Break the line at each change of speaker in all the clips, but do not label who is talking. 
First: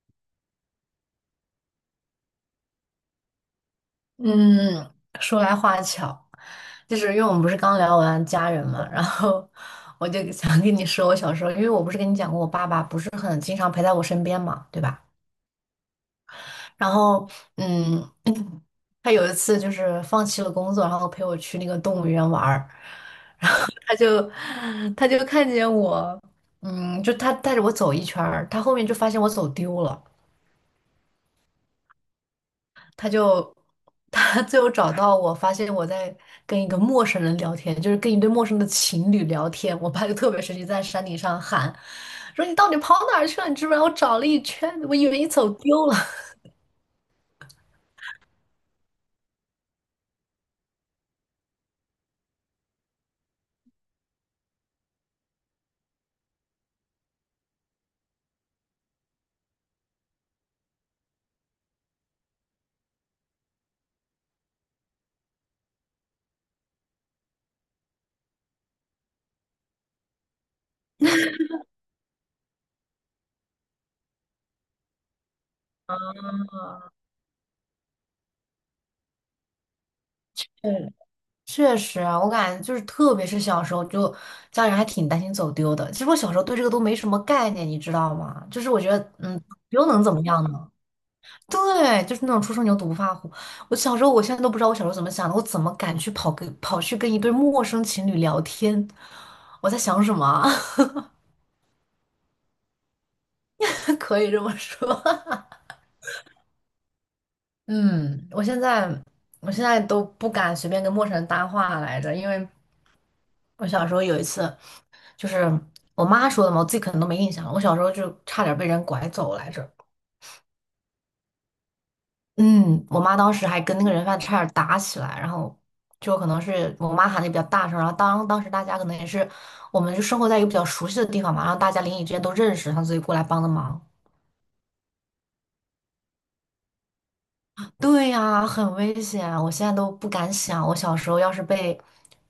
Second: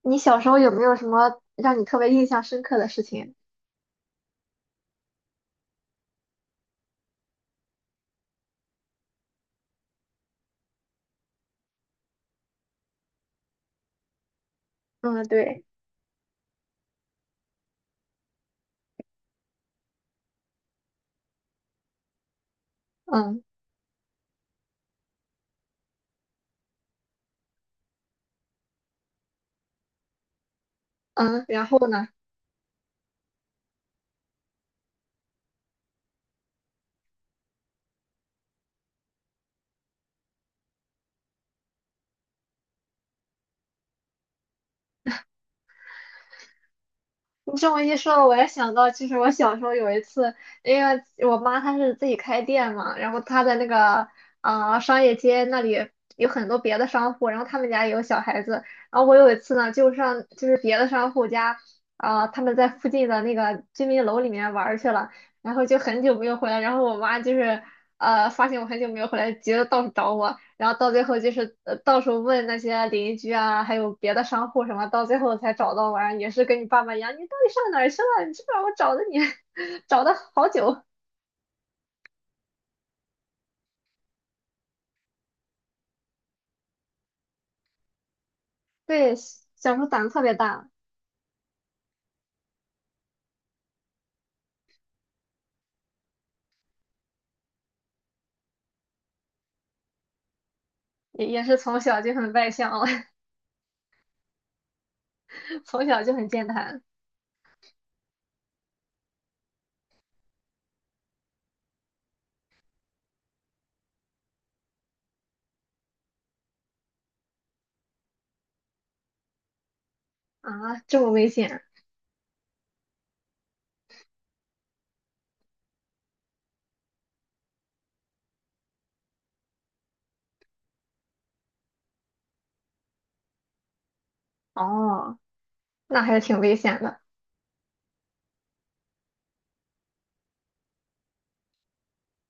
你小时候有没有什么让你特别印象深刻的事情？
嗯，说来话巧，就是因为我们不是刚聊完家人嘛，然后我就想跟你说，我小时候，因为我不是跟你讲过，我爸爸不是很经常陪在我身边嘛，对吧？
嗯，对。
然后，嗯，他有一次就是放弃了工作，然后陪我去那个动物园玩儿。
嗯
他就他就看见我，嗯，就他带着我走一圈儿，他后面就发现我走丢了。
嗯，然后呢？
他就他最后找到我，发现我在跟一个陌生人聊天，就是跟一对陌生的情侣聊天。我爸就特别生气，在山顶上喊说：“你到底跑哪儿去了？你知不知道？我找了一圈，我以为你走丢了。
你这么一说，我也想到，其实我小时候有一次，因为我妈她是自己开店嘛，然后她在那个商业街那里有很多别的商户，然后他们家也有小孩子，然后我有一次呢，就是别的商户家，他们在附近的那个居民楼里面玩儿去了，然后就很久没有回来，然后我妈就是发现我很久没有回来，急得到处找我。然后到最后就是到处问那些邻居啊，还有别的商户什么，到最后才找到完，也是跟你爸爸一 样，你到底上哪儿去了？你知不知道我找的你，找的好久。
嗯，确实啊，我感觉就是，特别是小时候，就家人还挺担心走丢的。其实我小时候对这个都没什么概念，你知道吗？就是我觉得，
对，
嗯，
小时
又
候胆
能
子
怎么
特别
样
大。
呢？对，就是那种初生牛犊不怕虎。我小时候，我现在都不知道我小时候怎么想的，我怎么敢去跑去跟一对陌生情侣聊天？我在想什么啊？
也是从小就很外向了。
可以这么说。
从小就很健谈。
嗯，我现在都不敢随便跟陌生人搭话来着。因为我小时候有一次，就是我妈说的嘛，我自己可能都没印象了。我小时候就差点被人拐走来着。
啊，这么危险。
嗯，我妈当时还跟那个人贩子差点打起来，然后就可能是我妈喊的比较大声，然后当时大家可能也是我们就生活在一个比较熟悉的地方嘛，然后大家邻里之间都认识，然后所以过来帮的忙。
哦，那还是挺危险的。
对呀，很危险，我现在都不敢想，我小时候要是被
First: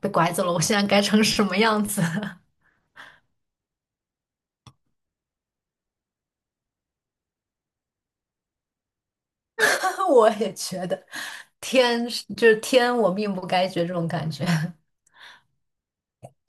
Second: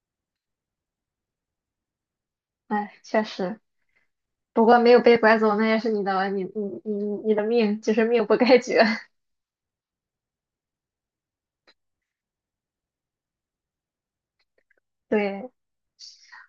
被拐走了，我现在该成什么样子？
哎，确实，不过没有被拐走，那也是你的，你你的命，就是命不该绝。
我也觉得就是天，我命不该绝这种感觉。
对。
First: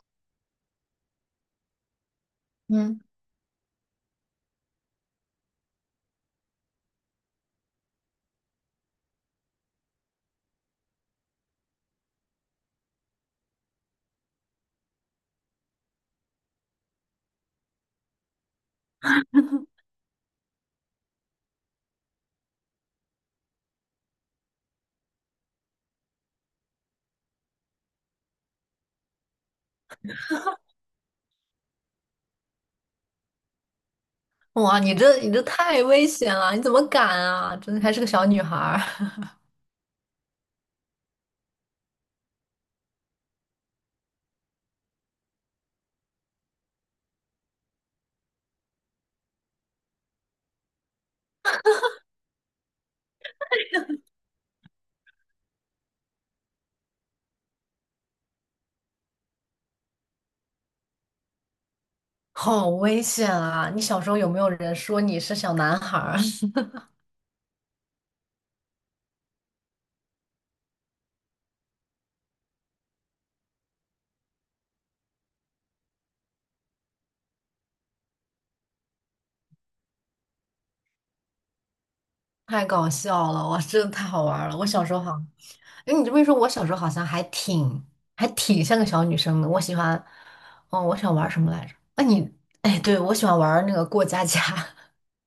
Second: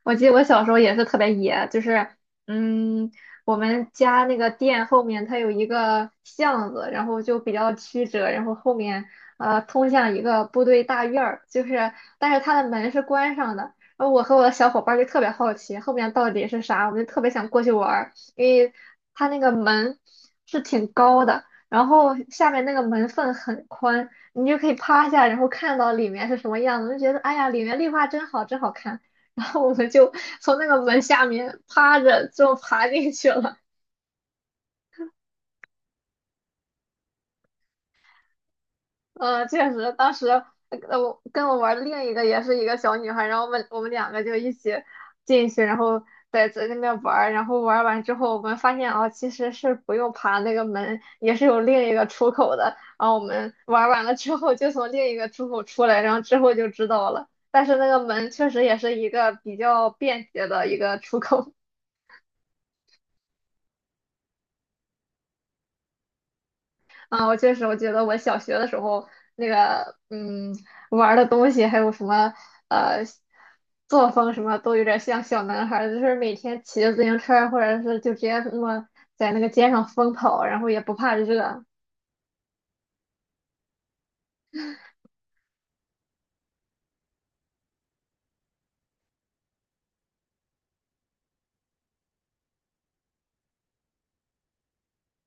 我记得我小时候也是特别野，就是
嗯。
嗯，我们家那个店后面它有一个巷子，然后就比较曲折，然后后面通向一个部队大院儿，就是但是它的门是关上的。然后我和我的小伙伴儿就特别好奇后面到底是啥，我们就特别想过去玩儿，因为它那个门是挺高的，然后下面那个门缝很宽，你就可以趴下，然后看到里面是什么样子，就觉得哎呀，里面绿化真好，真好看。然后我们就从那个门下面趴着就爬进去了。
哇，你这太危险了，你怎么敢啊？真的还是个小女孩儿。
嗯，确实，当时我跟我玩的另一个也是一个小女孩，然后我们两个就一起进去，然后在那边玩儿然后玩完之后，我们发现哦，其实是不用爬那个门，也是有另一个出口的。然后我们玩完了之后，就从另一个出口出来，然后之后就知道了。但是那个门确实也是一个比较便捷的一个出口。
好危险啊！你小时候有没有人说你是小男孩儿？
啊，我确实，我觉得我小学的时候那个，嗯，玩儿的东西还有什么，呃，作风什么都有点像小男孩儿，就是每天骑着自行车儿或者是就直接那么在那个街上疯跑，然后也不怕热
太搞笑了，哇，真的太好玩儿了。我小时候好，哎，你这么一说，我小时候好像还挺像个小女生的。我喜欢，哦，我喜欢玩儿什么来着？那你，哎，对，我喜欢玩儿那个过家家。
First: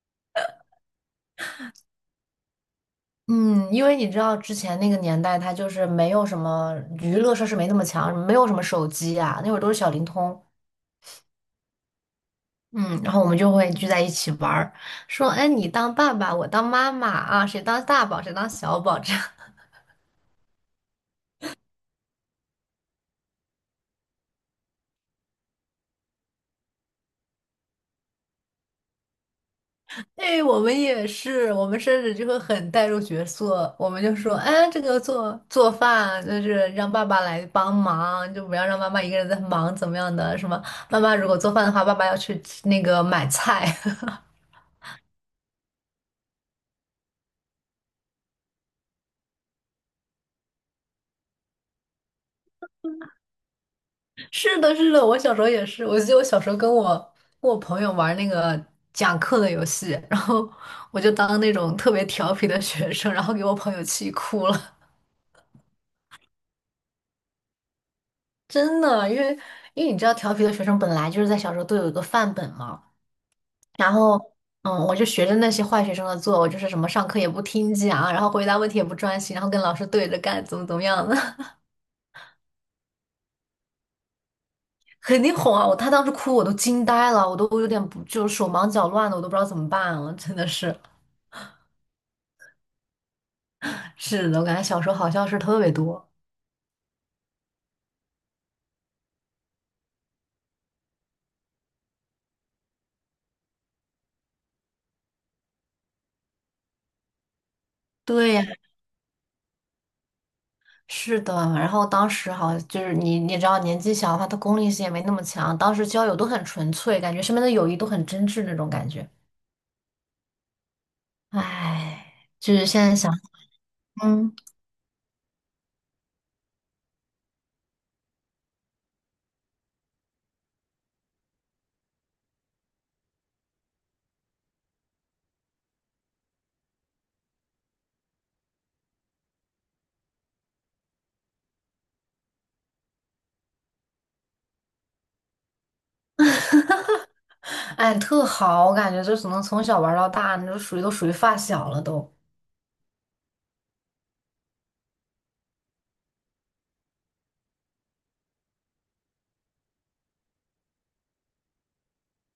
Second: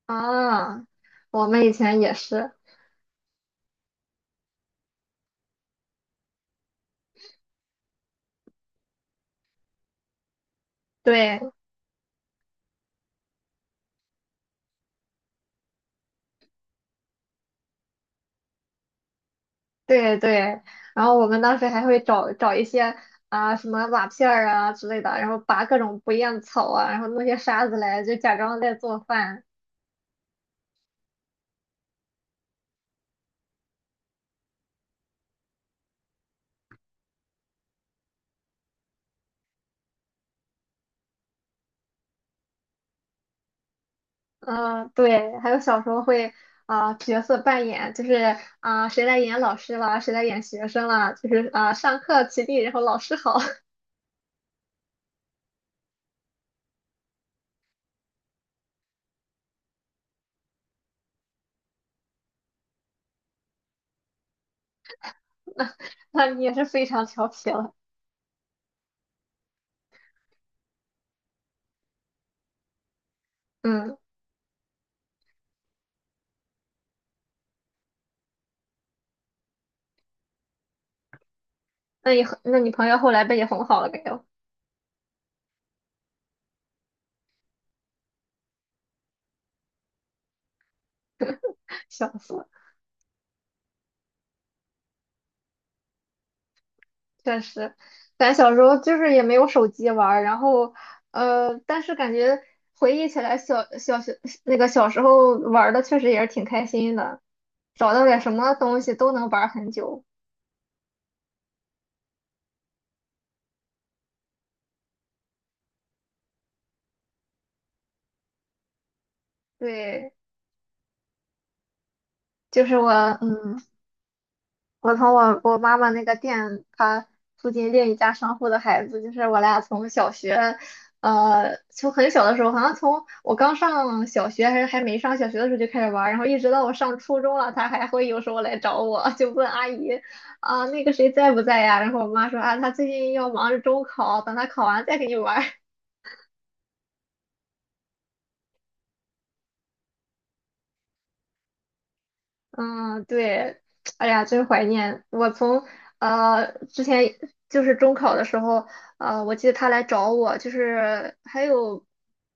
啊。我们以前也是。
嗯，因为你知道之前那个年代，它就是没有什么娱乐设施，没那么强，没有什么手机啊，那会儿都是小灵通。
对
嗯，然后我们就会聚在一起玩儿，说，哎，你当爸爸，我当妈妈啊，谁当大宝，谁当小宝，这样。
对对，然后我们当时还会找一些什么瓦片儿啊之类的，然后拔各种不厌草啊，然后弄些沙子来，就假装在做饭。
哎，我们也是，我们甚至就会很带入角色，我们就说，哎，这个做做饭就是让爸爸来帮忙，就不要让妈妈一个人在忙，怎么样的，什么，妈妈如果做饭的话，爸爸要去那个买菜。
嗯，对，还有小时候会角色扮演，就是谁来演老师啦，谁来演学生啦，就是上课起立，然后老师好。
是的，是的，我小时候也是。我记得我小时候跟我朋友玩那个讲课的游戏，然后我就当那种特别调皮的学生，然后给我朋友气哭了。
那你也是非常调皮了。
真的，因为你知道，调皮的学生本来就是在小时候都有一个范本嘛。然
嗯，
后，嗯，我就学着那些坏学生的做，我就是什么上课也不听讲，然后回答问题也不专心，然后跟老师对着干，怎么怎么样的。
那你很那你朋友后来被你哄好了没有？
肯定哄啊！他当时哭，我都惊呆了，我都有点不就手忙脚乱的，我都不知道怎么办了，真的是。
笑死了。
是的，我感觉小时候好像是特别多。
确实，咱小时候就是也没有手机玩儿，然后但是感觉回忆起来小学那个小时候玩儿的确实也是挺开心的，找到点什
对呀，
么东西都能玩儿很久。
是的。然后当时好就是你，你也知道年纪小的话，他功利性也没那么强。当时交友都很纯粹，感觉身边的友谊都很真挚那种感觉。
对，
唉，就
就
是
是
现
我
在想，
嗯。
嗯。
我从我我妈妈那个店，她附近另一家商户的孩子，就是我俩从小学，从很小的时候，好像从我刚上小学还是还没上小学的时候就开始玩儿，然后一直到我上初中了，她还会有时候来找我，就问阿姨啊，那个谁在不在呀？然后我妈说啊，她最近要忙着中考，等她考完再跟你玩儿。
哎，特好，我感觉就只能从小玩到大，那就属于都属于发小了都。
嗯，对，哎呀，真怀念！我从之前就是中考的时候，我记得他来找我，就是还有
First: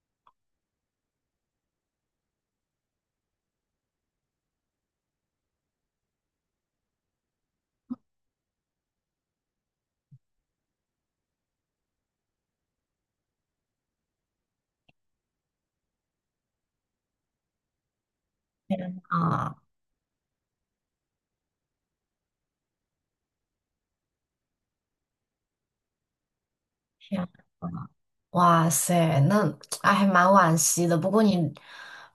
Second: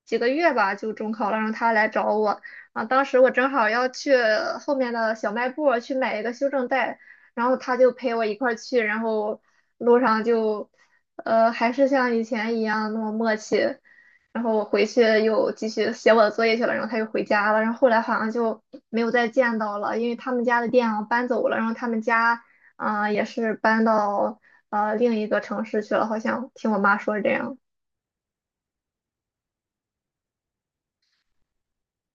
几个月吧，就中考了，让他来找我啊。当时我正好要去后面的小卖部儿去买一个修正带，然后他就陪我一块儿去，然后路上就还是像以前一样那么默契。然后我回去又继续写我的作业去了，然后他又回家了，然后后来好像就没有再
啊，
见到了，因为他们家的店啊搬走了，然后他们家也是搬到另一个城市去了，好像听我妈说
天
是这
啊，
样。
哇塞，那哎还蛮惋惜的。不过你，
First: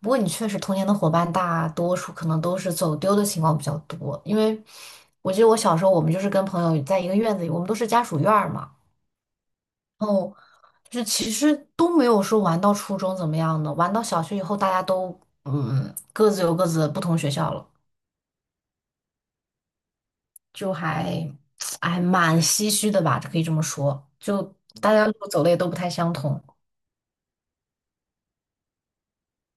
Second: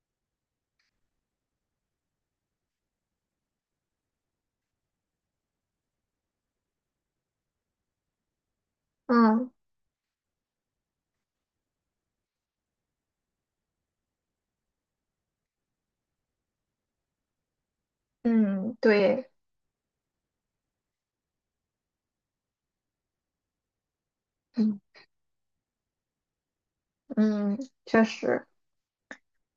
不过你确实童年的伙伴大多数可能都是走丢的情况比较多，因为我记得我小时候我们就是跟朋友在一个院子里，我们都是家属院儿嘛，
嗯
然后就是其实都没有说玩到初中怎么样的，玩到小学以后大家都各自有各自的不同学校了，
嗯，对。
就还 哎蛮唏嘘的吧，可以这么说，就
嗯
大家路走的也都不太相同。
嗯，确实。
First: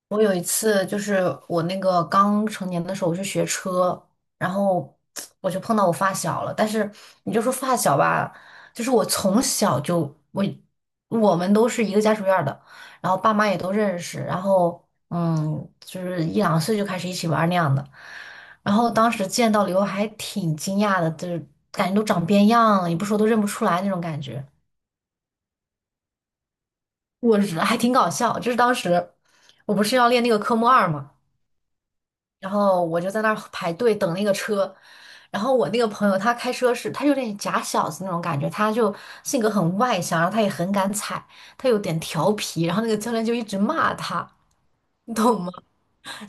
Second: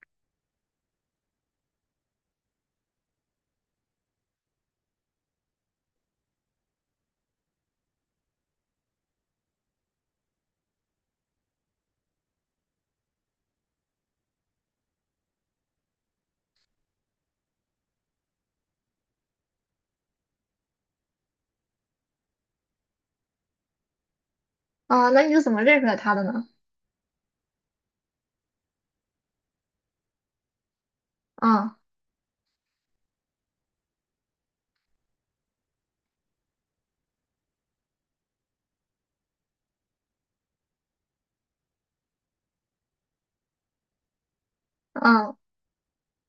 我有一次就是我那个刚成年的时候，我去学车，然后我就碰到我发小了。但是你就说发小吧，就是我从小就我们都是一个家属院儿的，然后爸妈也都认识，然后就是一两岁就开始一起玩儿那样的。然后当时见到了以后还挺惊讶的，就是感觉都长变样了，也不说都认不出来那种感觉。
那你是怎么认出来他的呢？
我日，还挺搞笑，就是当时我不是要练那个科目二嘛。
啊。
然后我就在那儿排队等那个车，然后我那个朋友他开车是，他有点假小子那种感觉，他就性格很外向，然后他也很敢踩，他有点调皮，然后那个教练就一直骂他，你
啊，
懂吗？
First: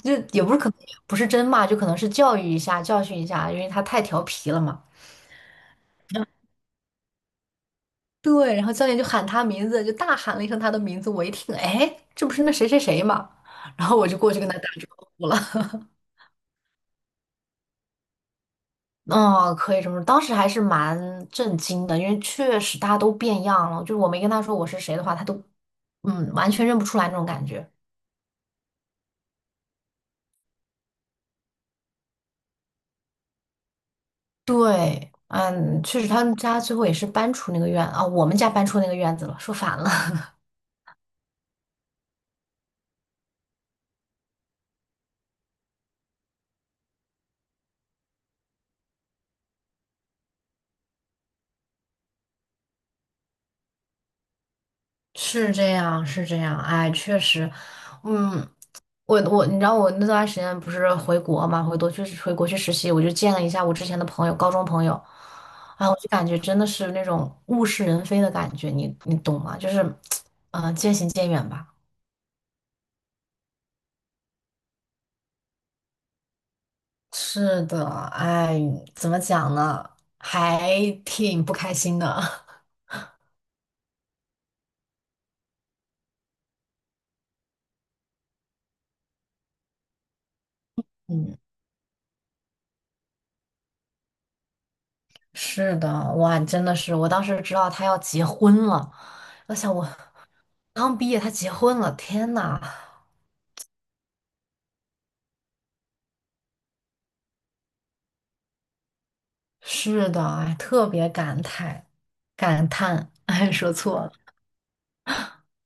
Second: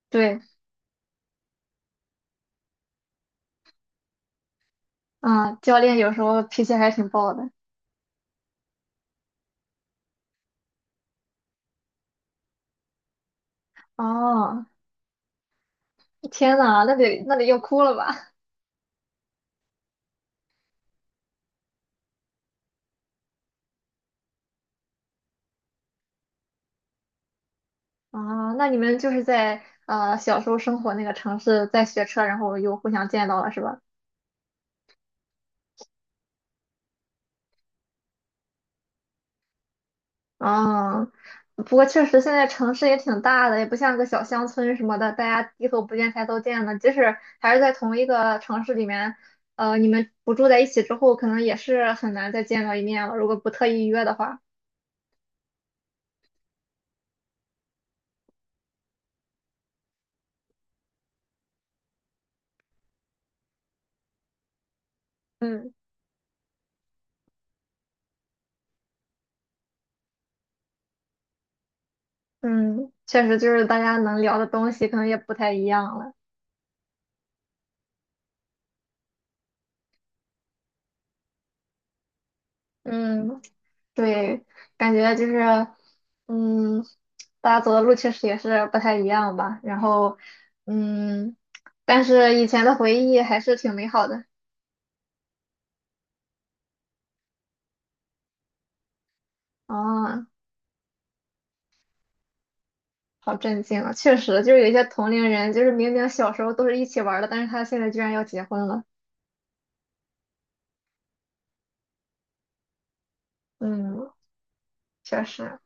就
对。
也不是可能不是真骂，就可能是教育一下，教训一下，因为他太调皮了嘛。
啊教练有时候脾气还挺暴的。
对，然后教练就喊他名字，就大喊了一声他的名字，我一听，哎，这不是那谁谁谁嘛。然后我就过去跟他打
哦，
招呼了。
天呐，那得那得要哭了吧？
嗯，可以这么说。当时还是蛮震惊的，因为确实大家都变样了。就是我没跟他说我是谁的话，他都完全认不出来那种感觉。
啊，那你们就是在小时候生活那个城市，在学车，然后又互相见到了，是吧？
对，嗯，确实他们家最后也是搬出那个院啊，我们家搬出那个院子了，说反了。
啊，不过确实现在城市也挺大的，也不像个小乡村什么的，大家低头不见抬头见的。即使还是在同一个城市里面，你们不住在一起之后，可能也是很难再见到一面了，如果不特意约的话。
是这样，是这样，哎，确实，嗯，我你知道我那段时间不是回国嘛，回国去实习，我就见了一下我之前的朋友，高中朋友，
嗯
啊，我就感觉真的是那种物是人非的感觉，你懂吗？就是，嗯，渐行渐远吧。
嗯，确实就是大家能聊的东西可能也不太一样了。
是的，哎，怎么讲呢？还挺不开心的。
嗯。对，感觉就是，嗯，大家走的路确实也是不太一样吧。然后，嗯，
嗯，
但是以前的回忆还是挺美好的。
是的，哇，真的是，我当时知道他要结婚了，我想我
啊，
刚毕业他结婚了，天呐！
好震惊啊！确实，就是有一些同龄人，就是明明小时候都是一起玩儿的，但是他现在居然要结婚了。
是的，哎，特别感慨，感叹，哎，说错了。
嗯，确实。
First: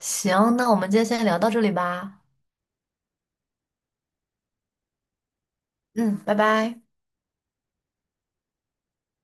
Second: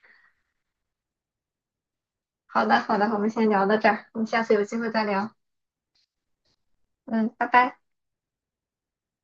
行，那我们今天先聊到这里吧。
好的，好的，我们先聊到这儿，我们下次有机会再聊。
嗯，拜拜。
嗯，拜拜。